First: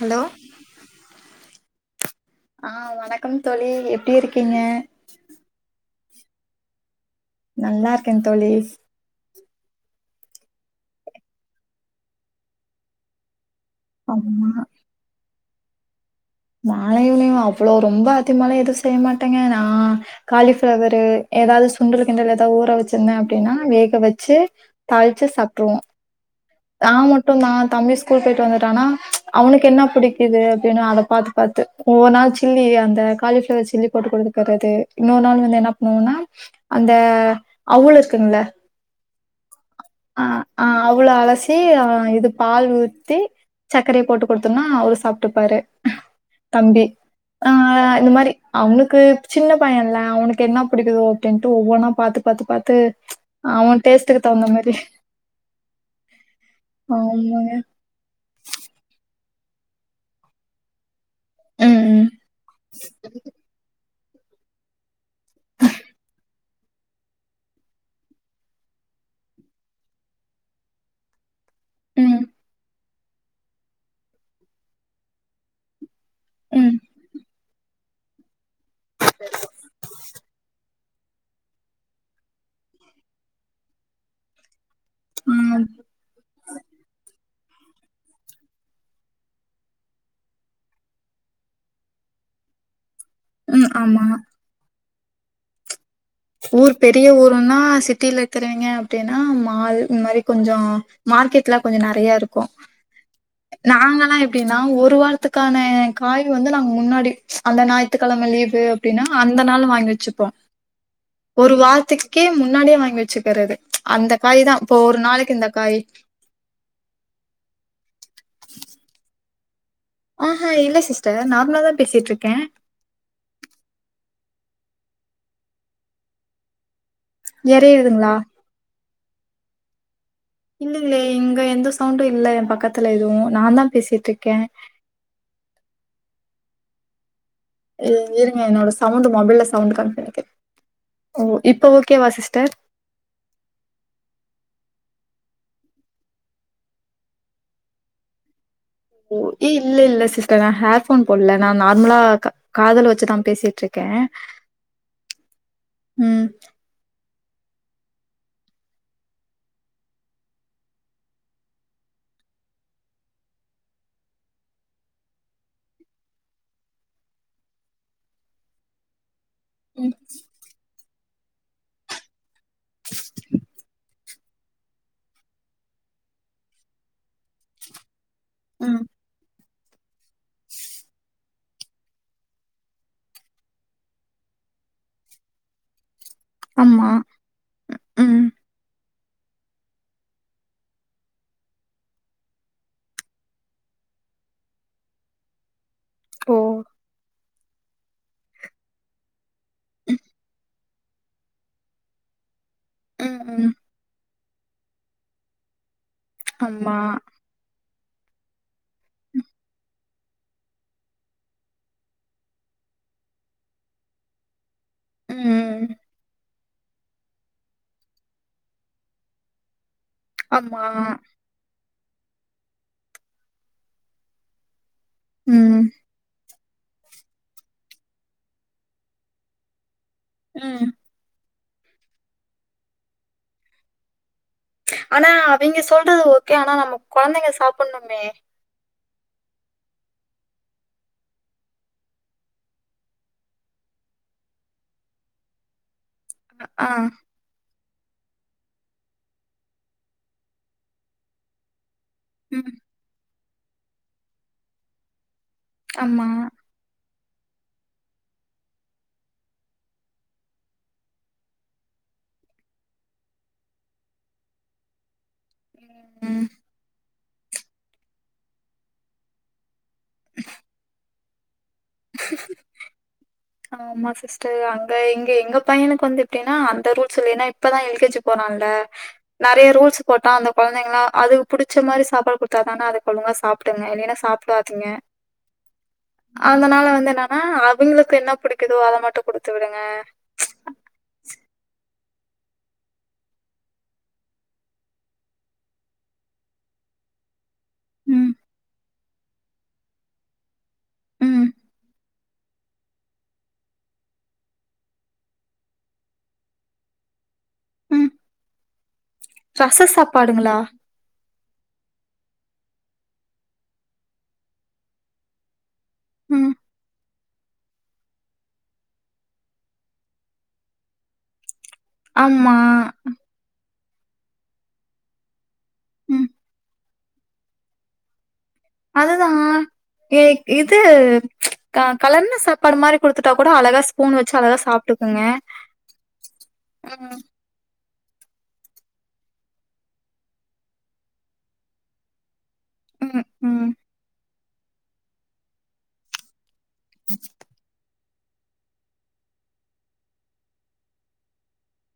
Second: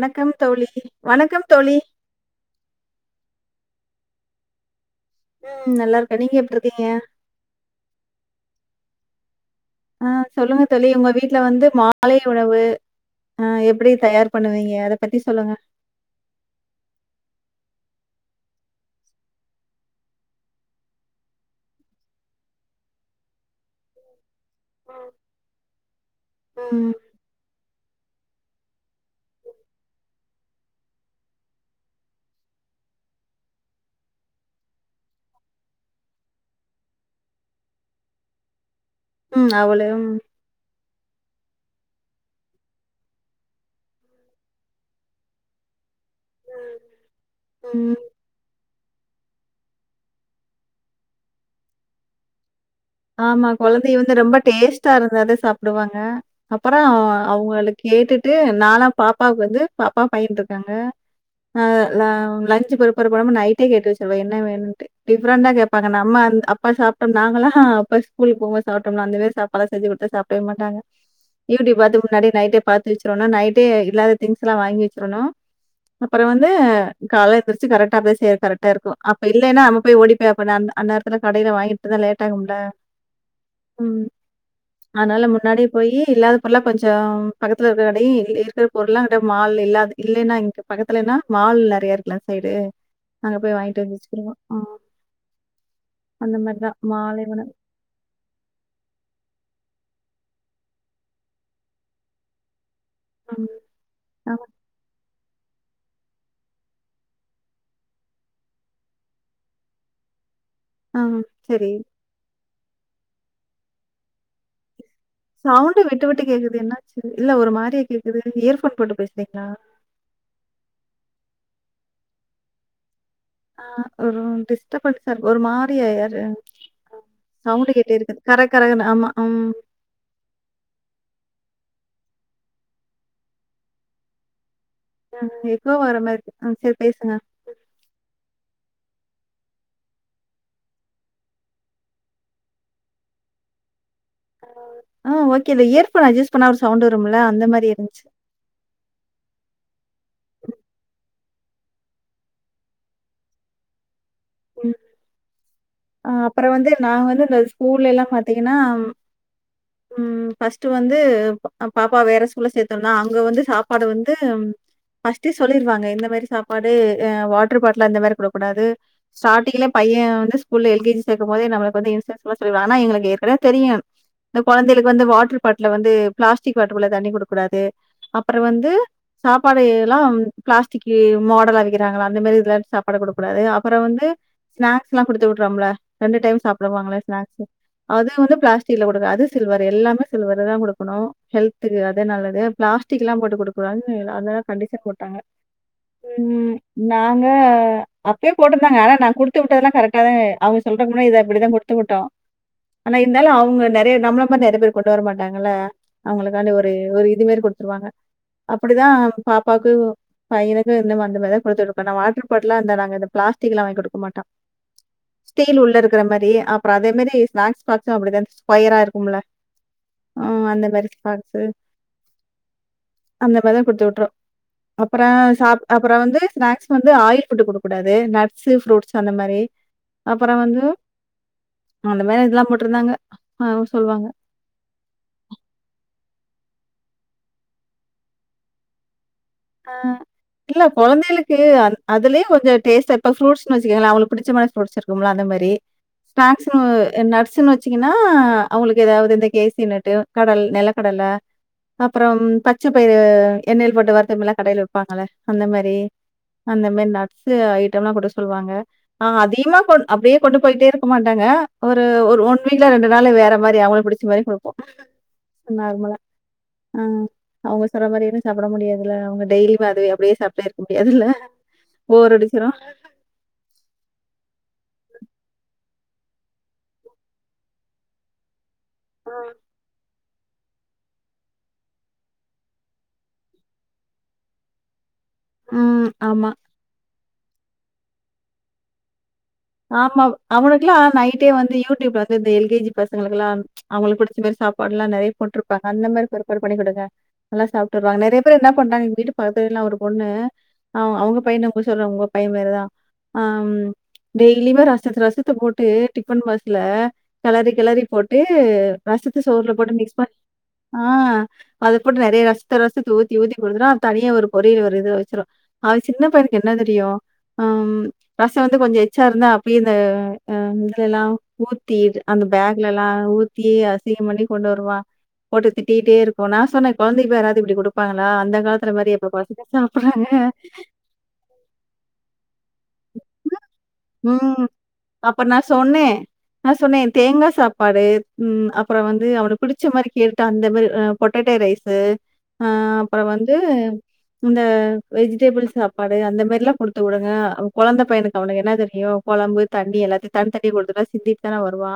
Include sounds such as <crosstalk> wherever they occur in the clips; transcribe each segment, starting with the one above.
Hello தோழி வணக்கம் தோழி ஆ வணக்கம் தோழி எப்டி இருக்கீங்க ம் நல்லாருக்க நீங்க எப்டுருக்கீங்க நல்லாருக்க தோழி ஆ சொல்லுங்க தோழி உங்க வீட்ல வந்து மாலை உணவு ஆ எப் டி தயார் ஆமா பண்ணுவீங்க அத பத்தி சொல்லுங்க மாலை உணவு அவ்வளோ ரொம்ப அதிமாலா எதுவு செய்ய மாட்டேங்க நா காலிஃப்ளவரு ஏதாது சுண்டலு கிண்டலு ஏதா ஊற வச்சிருந்தே அப்டின்னா வேக வச்சு தாளிச்சு சாப்ட்டுருவோ ஆ ம். மட் டு நா தம்பி ஸ்கூல் போய்ட்டு வந்துட்டானா அவனுக்கு என்ன பிடிக்குது அப்டின்னு அத பாத்து பாத்து ஒவ்வொரு நாள் சில்லி அந்த காலிஃப்ளவர் சில்லி போட்டு குடுக்கறது இன்னொ நாள் வந்து என்னா பண்ணுவோனா அந்த அவுல் இருக்குங்கள ம் அவுலும் ஆ ஆ அவுல் அலசி ஆ இது பால் ஊத்தி சக்கரைய போட்டு குடுத்தோனா அவரு சாப்ட்டுப்பாரு தம்பி ஆ ஆ ம். இந்த மாரி அவனுக்கு சின்ன பைய இல்ல அவனுக்கு என்ன புடிக்குதோ அப்டின்ட்டு ஒவ்வொன்னா பாத்து பாத்து பாத்து ஆமா அவ கொழந்தைய வந்து டேஸ்ட்டுக்கு ரொம்ப தகுந்த மாரி டேஸ்டா இருந்தாதா சாப்டுவாங்க அப்பறோ ஆமாங்க அவங்களு கேட்டுட்டு நாலா பாப்பாவுக்கு வந்து பாப்பா பையன்ருக்காங்க ஆ ல ம் லஞ்சு பொறுப்பற கூடாம நைட்டே கேட்டு வச்சுருவெ என்ன வேணுன்ட்டு டிஃப்ரெண்டா கேப்பாங்க நம்ம அந் அப்பா சாப்ட்டோ நாங்களாகா பஸ் ஸ்கூல் போம்போ சாப்ட்டோம்ல அந்த மாரி சாப்பாடா செஞ்சு குடுத்தா சாப்டவே மாட்டாங்க யூட்டி பாத்து ம் முன்னாடி நைட்டே பாத் தி வச்சுரணு நைட்டு இல்லாத திங்ஸ்லா வாங்கி வச்சிரணு அப்பறோ வந்து ம் கால எந்திரிச்சு கரெக்டா அப்டியே செய்ய கரெட் டாருக்கூ அப்ப இல்லன்னா நம்ம போய் ஓடிப்பே அப்ப நா அந்த அந் நேரத்துல கடைல வாங்கிட்டுதா லேட் ஆகும்ல ம் அதுனால ம் ஆ முன்னாடி போயி இல்லாத பொருல்லா கொஞ்சோ பக்கத்துல இருக்க கடை இ இருக்கிற பொருளா அந்த மால் இல்லாது இல்லைன்னா இங்க பக்கத்துலன்னா மால் நெறைய இரு எல்லா சைடு அங்க போய் ம் வாங்கிட்டு வந்து ஆமா வச்சுக்கிடுவோ ஆ அந்த மாரி ஊர் தான். பெரிய மாலை உணவு. ஊருன்னா சிட்டில த்துருவீங்க அப்டின்னா மால் இந்த மாரி கொஞ்சோ மார்க்கெட்லா கொஞ்ச நறையாருக்கூ ம். நாங்கல்லா ஆமா. எப்டின்னா ஒரு வாரத்து க்கான காய் வந்து நாங்க முன்னாடி அந்த நாயித்துக்கெழம லீவு அப்டின்னா அந்த நாள் வாங்கி வச்சுப்போ ஆ ஒரு சரி. வாரத்துக்கே முன்னாடியே வாங்கி வச்சுக்கறது அந்த காய் தா இப்போ ஒரு நாளை சவுண்டு விட்டு விட்டு கேக்குது என்னாச்சு இல்ல ஒரு மாரியா கேக்குது நீங்க ஏர்போன் போட்டு பேசுறீங்களா ஆஹா இல்ல சிஸ்ட நார்மலா தா பேசிட்ருக்கே ஆ ஒரு டிஷ்டபன்சார் ஒரு மாரியா யாரு சவுண்டு கேட்டே எறையுதுங்களா இருக்குத் கர கரனு ஆமா அம் இல்லைங்களே இங்க எந்த சவுண்டு இல்ல ஏ பக்கத்துல எதுவு நாந்தா பேசிட்ருக்கே நன் ஏதோ வர மாறிருக் ஆ செரி பேசுங்க இ இருங்க என்னோட சவுண்டு மொபைல்ல சவுண்ட் கம்மி பண்ணிக்றே ஓ இப்போ ஓகேவா சிஸ்டர் ஆ ஓகேதா இயர்ஃபோன் அட்ஜஸ் பண்ணா ஒரு சவுண்ட் வருமுல்ல அந்த மாரி இருந்ச்சி ஓ ஏ இல்ல இல்ல சிஸ்டர் நா ஹேர்ஃபோன் போடல நா நார்மலா க காதுல வச்சிதா பேசிட்ருக்கே புண் அ ம் அப்பறோ வந்து நா வந்து இந்த ஸ்கூல்லைலா பாத்தீங்கனா உம் ஃபஸ்ட்டு வந்து பாப்பா வேற ஸ்கூல்ல சேத்தோன்னா அங்க வந்து சாப்பாடு வந்து ஃபஸ்டே சொல்லிருவாங்க எந்த மாரி சாப்பாடு அ வாட்ரு பாட்ல அந்த மாரி போடக் கூடாது ஸ்டாட்டிங்குலே ம் பையே வந்து ஸ்கூல்ல எல் கே ஜி சேக்கும்போதே நம்மளுக்கு வந்து இன்ஸ்ட்ரெக் ல சொல்லிருவாங்கனா எங்களுக்கு ஏற்கறவே தெரியு இந்த கொழந்தையளுக்கு வந்து வாட்டர் பாட்ல வந்து பிளாஸ்டிக் வாட்ரு பால தண்ணி குடுக்க கூடாது அப்பறோ வந்து ம். சாப்பாடு எலாம் பிளாஸ்டிக்கு மாடலா வைக்கிறாங்களா அந்த மாரி இதுல்லர்ந் சாப்பாடு குடுக்க கூடாது அப்பறோ வந்து ஸ்நாக்ஸ்லா குடுத்து விட்றோம்ல ரெண்டு டைம் ஆமா. சாப்புடுவாங்கள ஸ்நாக்ஸு அது ம். வந்து பிளாஸ் டில குடுங்க அது சில்வரு எல்லாமே சில்வருதா குடுக்கனூ ஹெல்த்துக்கு அதே நல்லது பிளாஸ் டிக்லா போட்டு குடுக் கூடாதுனு அதலா கண்டிஷன் போட்டாங்க ஓ! உம் நாங்க அப்பயு போட்ருந்தாங்க ஆனா நா குடுத்து உட்டதுலா கரெக்ட் கலே அவங்க சொல்றதுக் முன்னாடி இத அப்பிடிதா குடுத்து விட்டோ ஆனா ம், இருந்தாலு ம். அவங்க நெறைய நம்ள மாரி நெறைய பேரு கொண்டு வர மாட்டாங்கல்ல அவங்களுக்காண்டி ஒரு ஆமா. ஒரு இது மாரி குடுத்துருவாங்க அப்பிடிதா பாப்பாக்கு பையனுக்கு இன்னம அந்தமாரிதா குடுத்துவிட்ருப்பே நா வாட்ரு பாட்டுல்லா அந்த நாங்கந்த பிளாஸ்டிக்குலா வாங்கி குடுக்க மாட்டோ ஸ்டீல் ம். உள்ள இருக்குற மாரிஅப்றோ அதே மாரி ஸ்நாக்ஸ் பாக்ஸு அப்டிதா இந் ஸ்கொயரா இருக்குமுல ஆ ஆமா. அந்த <unintelligible> பாக்ஸு அந்த மாரிதா குடுத்து விட்ருவோ அப்பறோ ம். சாப் டப் அப்பறோ வந்து ஸ்நாக்ஸ் வந்து ஆயில் ஃபுட்டு குடுக்கூடாது நட்ஸு ஃப்ரூட்ஸ் அந்த மாரி அப்பறோ வந்து ம். அந்த மாரி இதல்லா போட்ருந்தாங்க மேம் சொல்வாங்க ஆனா அவைங்க சொல்றது ஓகே ஆனா நம்ம கொழந்தைங்க சாப்புட்ணுமே ஆ இல்ல கொழந்தைளுக்கு அன் அதுலயு கொஞ்சோ டேஸ்ட் எப்ப ஃப்ரூட்ஸ்னு வச்சிக்கங்களே அவங்ளுக் பிடிச்சமாரி ஃப்ரூட்ஸ் இருக் கும்ல அந்த மாரி அ, ஸ்நேக்ஸ்னு ஆ. எ நட்ஸுனு வச் சீங்கன்னா அவங்களுக்கு எதாவது இந்த கேசி நட்டு கடல் நெலக்கடல அப்றம் ம். பச்ச பயிறு எண்ணெயில் போட்டு வறுத்தமில்லா கடையில விப்பாங்கள அந்த மாரி ஆமா. அந்த மாரி நட்ஸு ஐட்டம்லா கூட சொல்லுவாங்க ஆ அதிகமா கொண் அப்டியே கொண்டு போயிட்டே இருக்க மாட்டாங்க ஒரு ஒர் ஒன் வீக்ல ரெண்டு நாள் வேற மாரி அவங்களுக்கு பிடிச் ச மாரி குடுப்போ நார்மலா ம். ஆ அவங்க சொல்ற மாரியேனு சாப்புட முடியாதுல அவங்க டெய்லி வாது அப்டியே சாப்டே இருக்க முடியாதுல்ல போர் அடிச்சிரு ஆமா சி ஸ்டர் அங்க இங்க எங்க பையனுக்கு வந்து எப்டினா அந்த ரூல்ஸ் இல்ல ஏனா இப்பதா எல் கே ஜி போனால்ல ம். நெறைய ரூல்ஸ் போட்டா அந்த கொழந்தைங்களா அதுக்கு புடிச்ச மாரி சாப்பாடு குடுத்தாதான அதுக்கொழுங்கா சாப்டுங்க இல்லையினா சாப்புடாதுங்க ம். ஆமா. அதனால வந்து என்னான்னா அவிங்களுக்கு என்ன பிடிக்குதோ அத மட்டும் குடு ஆமா அவனுக்கெல்லா நைட்டே வந்து யூடூயூப்ல வந்து இந்த எல்கேஜி பசங்களுக்கெல்லா அவுங்களுக்கு பிடிச்ச மாரி சாப்பாடு ல்லா நெறைய போட்ருப்பாங்க அந்த மாரி ப்ரிபர் பண்ணி கொடுங்க நல்லா சாப்ட்டுறாங்க ம், நெறைய பேரு என்ன பண்றாங்க எங்க வீட்டு பக்கத்துவீட்ல ஒரு பொண்ணு அவ அவுங்க ம், பையன உங்க சொல்றாங்க பைய பேரு தா அம் டெய்லியுமே ரசத்த ரசத்த போட்டு டிஃபன் பாக்ஸ்ல கெளரி ம். கெளரி போட்டு ரசத்த சோறுல ரச போட்டு மிக்ஸ் பண் சாப்பாடுங்களா? ஆ அத போட்டு நெறைய ரசத்த ரசத்த ஊத்தி ஊத்தி குடுத்துடு தனியா ஒரு பொரியல் ஒரு இது வச்சுரு அது சின்ன ம். பையனுக்கு என்ன தெரியு ம் ரசொ வந்து கொஞ்ச எச் மிச்ச இருந்தா அப்டியே இந்த இதுலலஊத்தி அந்த ஆமா. பேக்லல்லா ஊத் த்தி அசிங்கம் பண்ணி கொண்டு வருவா போட்டு திட்டிட்டே ம். இருக்கு நா சொன்ன கொழந்தக்கி வெராவது இப்டி கொடுப்பாங்களா அந்த காலத் அதுதா இ இது க கலந்த சாப்பாடு மாரி குடுத்துட்டா கூட அழகா ஸ்பூன் வச்சு அழகா ம் சாப்ட்டுக்குங்க. அப்ப நா சொன்னே நா சொன்னே ம். தேங்கா சாப் சாப்பாடு ம் அப்புறொ வந்து அவனுக்கு புடிச்ச மாரி கேட்டு அந்த மாரி பொட்டேட்டோ ரைஸு அ அப்ற ம். வந்து ம். இந்த வெஜிடெபிள் சாப்பாடு அந்த மாரி ல்லா கொடுத்து விடுங்க அந்த பையனுக்கு அவனுக்கு என்ன தெரியு கொழம்பு தண்ணி எல்லாத்தையு தனி தனியா கொடுத்து விட்டா சிந்திட் தான வருவா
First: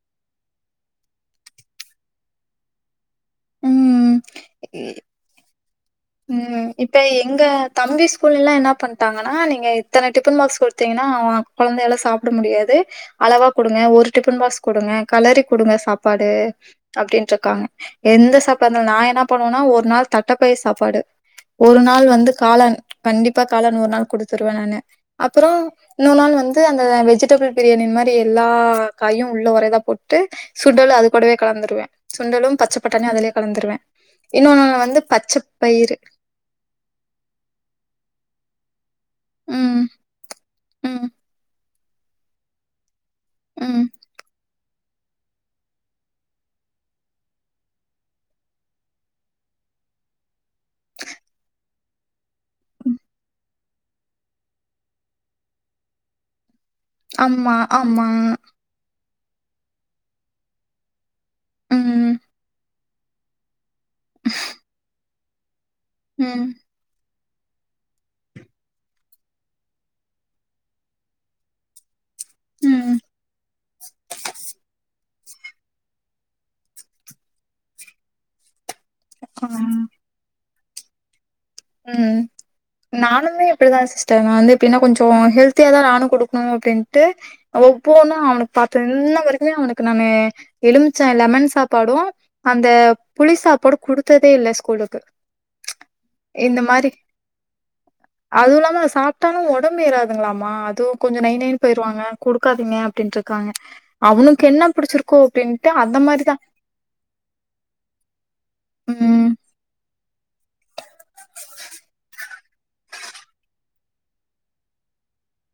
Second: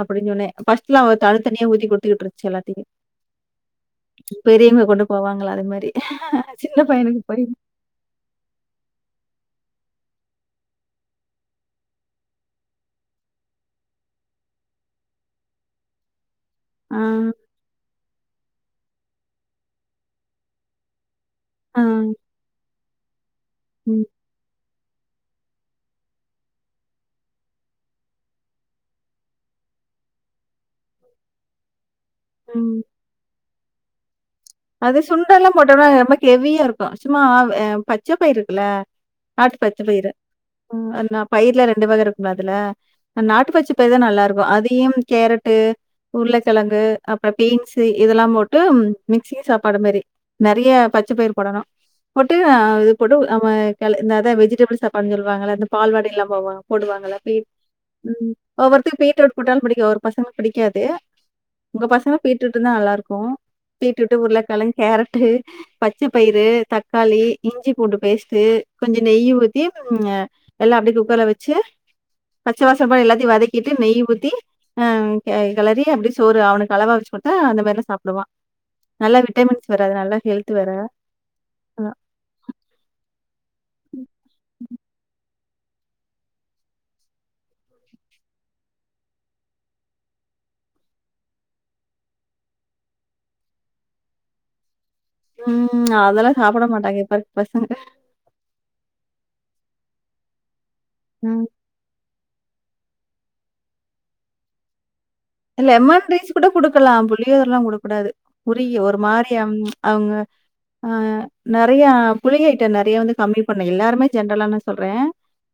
அப்டி சொன்னே பஸ்ட்ல அவ தனி தனியா ஊத்தி குடுத்துட்டு இருந்துசு எல்லாத்தையுமே ம். இ பெரியவங்க கொண்டு போவாங்கள அது மாரி ம் சின்ன இப்ப பையனுக்கு போய் எங்க தம்பி ஸ்கூல்லல்லா என்ன பண்டாங்கன்னா நீங்க இத்தன டிஃபன் பாக்ஸ் குடுத்தீங்கனா கொழந்தையால சாப்ட முடியாது அளவா கொடுங்க ஒரு டிஃபன் பாக்ஸ்கொடுங்க கலரி கொடுங்க சாப்பாடு ஆ, அப்டின்ட்ருக்காங்க எந்த சாப்பாடு நாலு நா என்ன பண்ணுவனா ஒரு நாள் தட்டப்பயிர் சாப்பாடு ஒரு ஆ, நாள் வந்து காளான் கண்டிப்பா காளான் ஒரு ம், நாள் குடுத்துருவே நானு அப்பறோ இன்னொ நாள் வந்து அந்த வெஜிடபிள் பிரியாணி மாரி எல்லா காயும் உள்ள ஒரே இதா போட்டு சுண்டல அது கூடவே கலந்துருவ சுண்டலு பச்ச ம். பட்டானியு அதுலயே கலந்துருவ இன்னொநாள் வந்து பச்ச பயிறு ரொம்ப ஹெவியா ருக்கு சும்மா பச்ச பயிர்ருக்குல்ல நாட்டு பச்ச ம் பயிரு ம் ஆ பயிர்ல ரெண்டு வக இருக்கும்ல அதுல நாட்டு பச்ச ம் பயிர் தா நல்லா ருக்கு அதையும் கேரட்டு உருளக்கிழங்கு அப்றொ பீன்ஸூஇதெல்லா போட்டு மிக் சீ சாப்பாடு மாரி நெறைய பச்ச பயிர் போடணு போட்டு இது கூட நம்ம இந்த வெஜிடபிள் சாப்பாடுனு சொல்லுவாங்கள இந்த பால்வாடி எல்லா போவாங்க போடுவாங்கள ஆமா ஆமா உம் ஒவ்வொருத்தக்கு பீட்ரூட் போட்டாலு புடிக்கு ஒரு பசங்க புடிக்காது உங்க பசங்க ம் பீட்ரூட்னா நல்லா ருக்கு பீட்ரூட்டு உருளக்கெழங்கு கேரட்டு பச்ச பயிறு ம் தக் தக்காளி இஞ்சி பூண்டுபேஸ்ட்டு கொஞ்ச நெய்ய ஊத்தி அ எல்லா அப்டியே குக்கர்ல வச்சு பச்ச வாச ம் போக எல்லாத்தையு வதக்கிட்டு நெய் ஊத்தி அ கெளறி அப்டியெ சோறு அவனுக்கு அளவா வச்சு கொட்தா அந்த மாரிலா சாப்புடுவா நல்லா ஆ விட்டமின்ஸ் வேற அது நல்லா ஹெல்த் வேற ம் நானுமே இப்டிதா சிஸ்டர் நா வந்து எப்டினா கொஞ்ச ஹெல்த் ஹெல்தியாதா நானு கொடுக்கணு அப்டின்ட்டு ஒவ்வொன்னு அவனுக்கு பாத்து இன்ன வரைக்குமே அவனுக்கு நானு எலுமிச்ச லெமன் சாப்பாடு அந்த புலிசாப்பாடு குடுத்ததே இல்ல ஸ்கூலுக்கு ம் அதெல்லா சாப்புட மாட்டாங்க இப்பருக்க பசங்க அது இல்லாம சாப்ட்டாலு ஒடம்பு ஏறாதுங்களாமா அதுவு கொஞ்ச நை ம். நைனு பெய்ருவாங்க குடுக்காதீங்க அப்டினுட்ருக்காங்க அவனுக்கு என்ன புடிச்சுரு இல்ல லெமன் ரைஸு கூட குடுக்கலா புளியேரைலா குடுக்கூடாது உருகி ஒரு மாரி ம் அம் அவுங்க ஆ நெறையா புளி ஐட்டோ நெறையா வந்து கம்மி பண்ணே எல்லாருமே ஜென்ரலானா சொல்றே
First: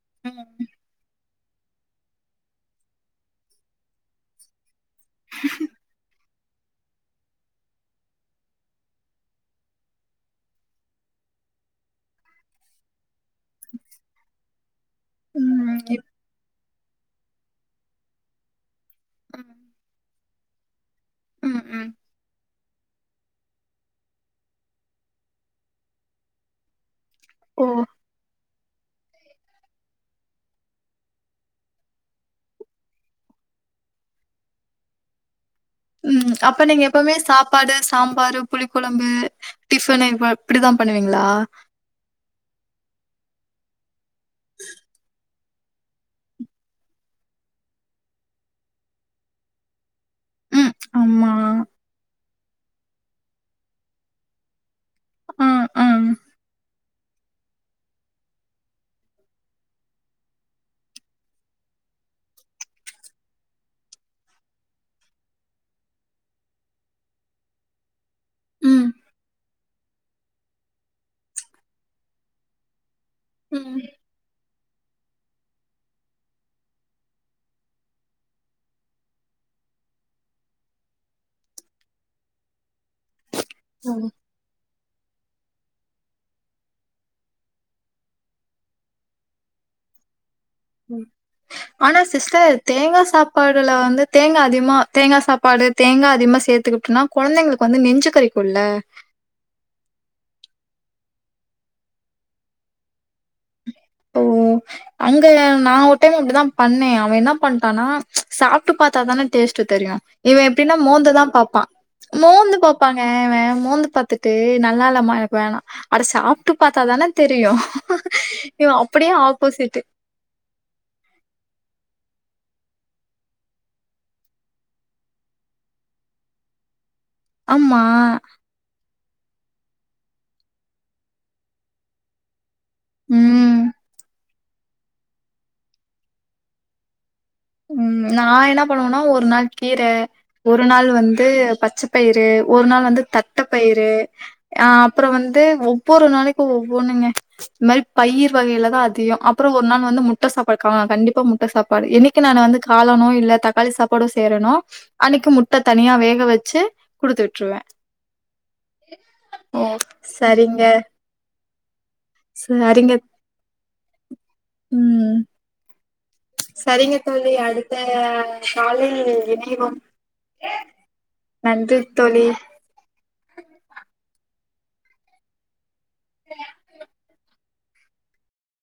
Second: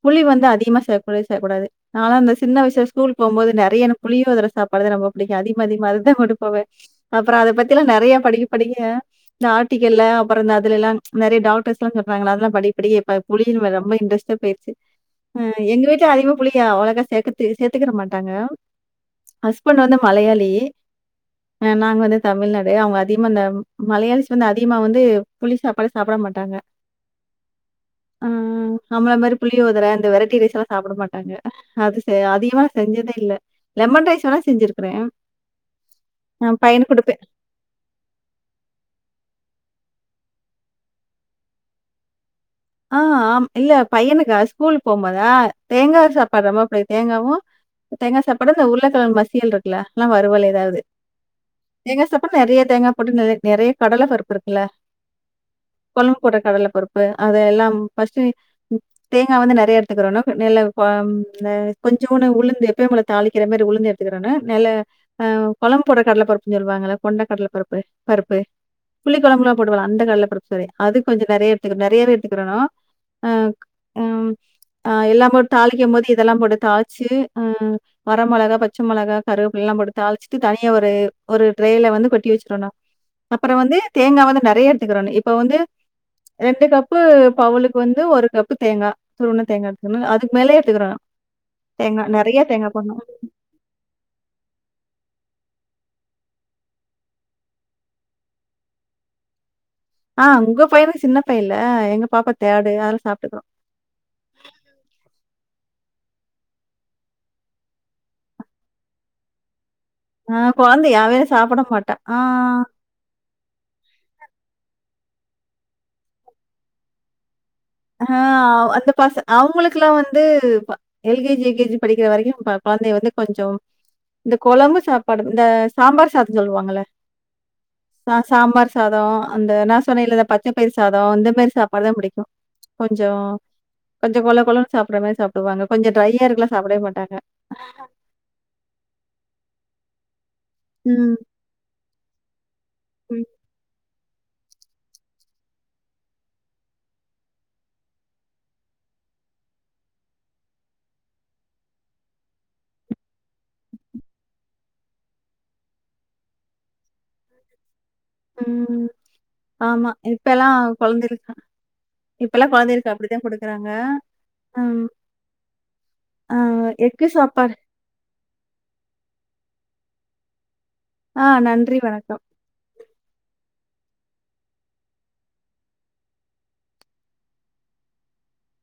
புளி வந்து ம் அதிகமா சேக்கவே சேக்கூடாது நாலா வந்து சின்ன வயசல ஸ்கூல்க்கு போவும்போது நெறைய நம் புளியு அத <unintelligible> அப்பலேர்ந்து ரொம்ப புடிக்கு அதிக அதிகமா அததா கொடுப்பவே அப்பறோ அத பத்திலா நெறையா படிக்க படிக்க இந்த ஆர்டிக்கல்லா அப்பறந்தா அதுலலா நெறைய டாக்டர்ஸ்லா சொல்றாங்கள அதெல்லா படி படி இப்ப <unintelligible> ரொம்ப இன்ட்ரெஸ்ட்டா பொயிடிச்சு அ எங்க ம் வீட்டுல அதிகமா புளிய அவ்ளவாதா சேக்குத்து சேர்த்துக்கிற மாட்டாங்க ம் ஹஸ்பண்ட்டு வந்து மலையாளி ம் நா வந்து தமிழ்நாடு அவங்க அதிகமா அந்த மலையாளிஸ் வந்து அதிகமா வந்து புளி சாப்பாடே சாப்ட மாட்டாங்க <unintelligible> ம் ம் நம்மள மாரி புளியோதர இந்த வெரைட்டி ரைஸ்லா சாப்ட மாட்டாங்க அது சே அதிகமா செஞ்சதே இல்ல லெமன் ரைஸ் வேணா செஞ்சிருக்கிறே ம் அப்ப நீங்க எப்பமே சாப் பாடு சாம்பாரு புளிகொழம்பு டிஃபனு இப்டிதா பண்ணுவீங்களா ம் ஆ இல்ல பையனுக்கா ஸ்கூலு போம்போதா தேங்கா சாப்பாடு ரொம்ப <unintelligible> தேங்காவு தேங்கா சாப்பாடு இந்த உருளகெழங்கு மசியல் இரு குல இந்த வருவல் ம். ஏதாவுது ஆமா. <unintelligible> நெறையா தேங்கா போட்டு நெறையா கடல பருப்பு இருக்குல்ல அ, அ. கொழம்புக்கு போடுற கடல பருப்பு அதயெல்லாம் ஃபஸ்டு நீ தேங்கா வந்து நெறைய எடுத்துக்கிறோணும் ந கொஞ்சம் ஒன்ன உளுந்து எப்பய உளை தாளிக்கிற மாதிரி உளுந்து எடு <unintelligible> பேரென்ன நெல அ கொழம்ப் போடுற கடலபருப்புன்னு சொல்லுவாங்க கொண்டை கடல பருப்பு பருப்பு ம், புளி கொழம்புல போடுவாங்கள அந்த கடல பருப்பு அது கொஞ்சோ நெறையா எடுத்துகறணு நெறையவே எடுத்துகுறணு உம் <unintelligible> ம் ம் ஆ எல்லா போட்டு தாளிக்கு போது இதெல்லா போட்டு தாளிச்சி ஆ வர மொளகா பச்ச மொளகா கருவேப்பிலலா போட்டு தாளிச்சிட்டு தனியா ஒரு ஒரு ட்ரேல வந்து கொட்டிவச்சிக்றனு அப்பறோ வந்து ம், தேங்கா வந்து நெறையா எடுத்துகிறனு இப்ப வந்து ரெண்டு கப் பு அவுலுக்கு வந்து ஒரு கப்பு தேங்கா துருவுன தேங்கா எடுத்துனு அதுக்கு மேலயே எடுத்துக்கிறணு ம் ஆனா தேங்கா நெறைய சிஸ்டர் போடணு தேங்கா சாப் சாப்பாடுல வந்து தேங்கா அதிகமா தேங்கா சாப்பாடு தேங்கா அதிகமா சேத்துகிட்டொனா கொழந்தைகளுக்கு வந்து நெஞ்சுகரிப் புல்ல ஆ உங்க பையனு சின்ன பையன்ல எங்க பாப்பா தேடு அதெலா சாப்பட்டுக்ரு <unintelligible> அங்க நா ஒரு டைம் அப்டிதா பண்ணே அவே என்ன பண்ட்டானா சாப்ட்டு பாத்தாதன டேஸ்ட்டு தெரியு இவ ஆ எப்டின்னா குழந்தையாவே மோந்துதா சாப்பிட பாப்பா மாட்டா. ஆ, மோந்து பா பப்பாங்க இவே மோந்து பாத்துட்டு நல்லா இல்லமா எனக்கு வேணா அட சாப்ட்டு பாத்தாதன தெரியு ஆ அவ இவன் அந்த அப்டியே பச ஆப்போசிட்டு அவங்களுகெல்லா வந் து எல்கேஜி யுகேஜி படிக்கிற வரைக்கு ப கொழந்தைய வந்து கொஞ்சோ இந்த கொழம்பு சாப்பாடு இந்த சாம்பார் சாதோ சொல்லுவாங்கள ஆமா சா சாம்பார் சாதோ அந்த நா <unintelligible> பச்ச பயிர் சாதோ இந்த மாதிரி சாப்பாடுதா புடிக்கு கொஞ்சோ ம் கொஞ்சோ கொழ கொழனு சாப்டுற மாரி சாப்டுவாங்க கொஞ்சோ ட்ரையா இருக்குல்லா சாப்பிடவே மாட்டாங்க உம் நா என்ன பண்ணுவேன்னா ஒரு நாள் கீர ஒரு நாள் ம். வந்து பச்ச பயிருஒரு நாள் ம். தட்ட பயிரு அ அப்றோம் வந்து ஒவ்வொரு நாளைக்கு ஒவ்வொன்னுங்க இது மாரி பயிர் வகையில தா அதிகோம் அப்பறோம் ஒரு நாள் வந்து முட்ட சாப்பாடுக்கா கண்டிப்பா முட்ட சாப்பாடு என்னிக் என்னிக்கு நான் வந்து காளானும் இல்ல தக்காளி சாப்பாடே செய்றேனோ அன்னைக்கு முட்ட தனியா வேக வச்சு குடுத்து விட்ருவே உம்ம் ஆமா இப்பெல்லா சரிங்க. கொழந்திருக்கான் இப்பல்லாம் கொழந்தைங்களுக்கு சரிங்க. அப்படித்தா குடுக்குறாங்க உம் ம். ஆ எக்கு சாப்பாடு இந்த காலை உணவுல இணைவோம் ஆ நன்றி வணக்கம். தோழி <unintelligible>